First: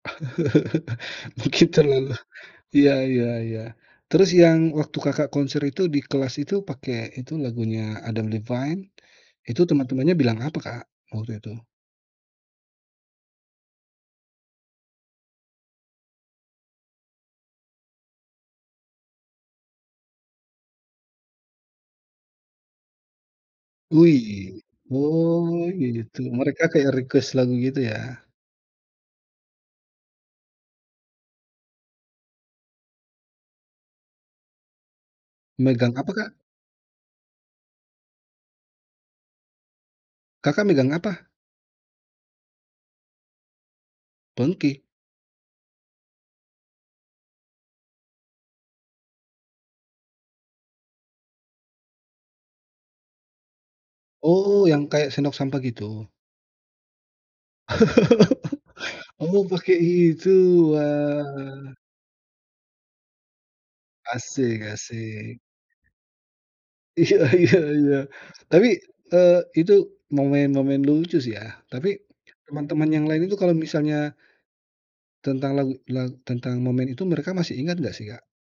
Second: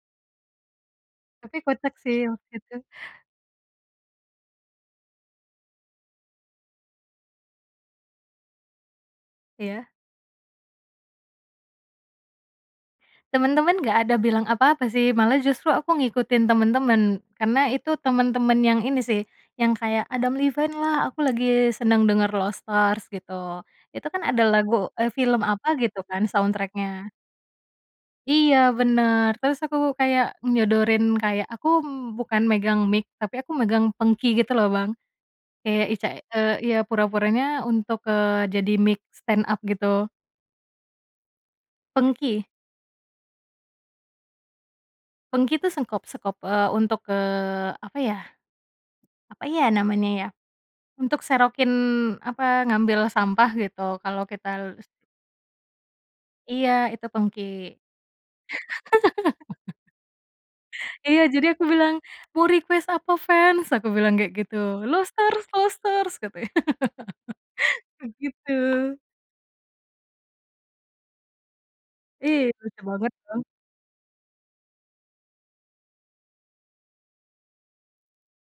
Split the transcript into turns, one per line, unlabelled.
Tapi
Mungkin
kocak
terlalu
sih, waktu itu.
iya iya iya. Terus yang waktu Kakak konser itu, di kelas itu, pakai itu lagunya Adam Levine, itu
Iya.
teman-temannya bilang apa, Kak, waktu itu?
Temen-temen nggak ada bilang apa-apa sih, malah justru aku ngikutin temen-temen, karena itu temen-temen yang ini sih, yang kayak Adam Levine lah, aku lagi seneng denger "Lost Stars" gitu. Itu kan ada
Wih,
lagu eee, film
oh
apa gitu
gitu,
kan
mereka kayak
soundtrack-nya.
request lagu, gitu ya?
Iya, bener, terus aku kayak nyodorin, kayak aku bukan megang mic, tapi aku megang pengki gitu loh Bang, kayak
Megang
ica
apa, Kak?
eee, ya pura-puranya untuk, eee, jadi mic stand up gitu.
Kakak megang apa?
Pengki.
Pengki?
Pengki, itu sengkop sekop, eee, untuk, eee, apa ya apa ya namanya ya, untuk serokin apa, ngambil sampah gitu, kalau kita
Oh, yang
lus
kayak sendok sampah, gitu?
Iya, itu pengki.
Oh pake itu?
Iya, jadi aku
Wah.
bilang, "Mau request apa fans?" Aku bilang kayak gitu.
Asik
"Lost
asik.
stars Lost stars!" Katanya.
Iya iya iya.
Begitu.
Tapi, eee, itu momen-momen lucu sih ya, tapi
Iya, lucu
teman-teman yang
banget
lain itu
Bang.
kalau misalnya tentang lagu la tentang momen itu mereka masih ingat nggak sih, Kak?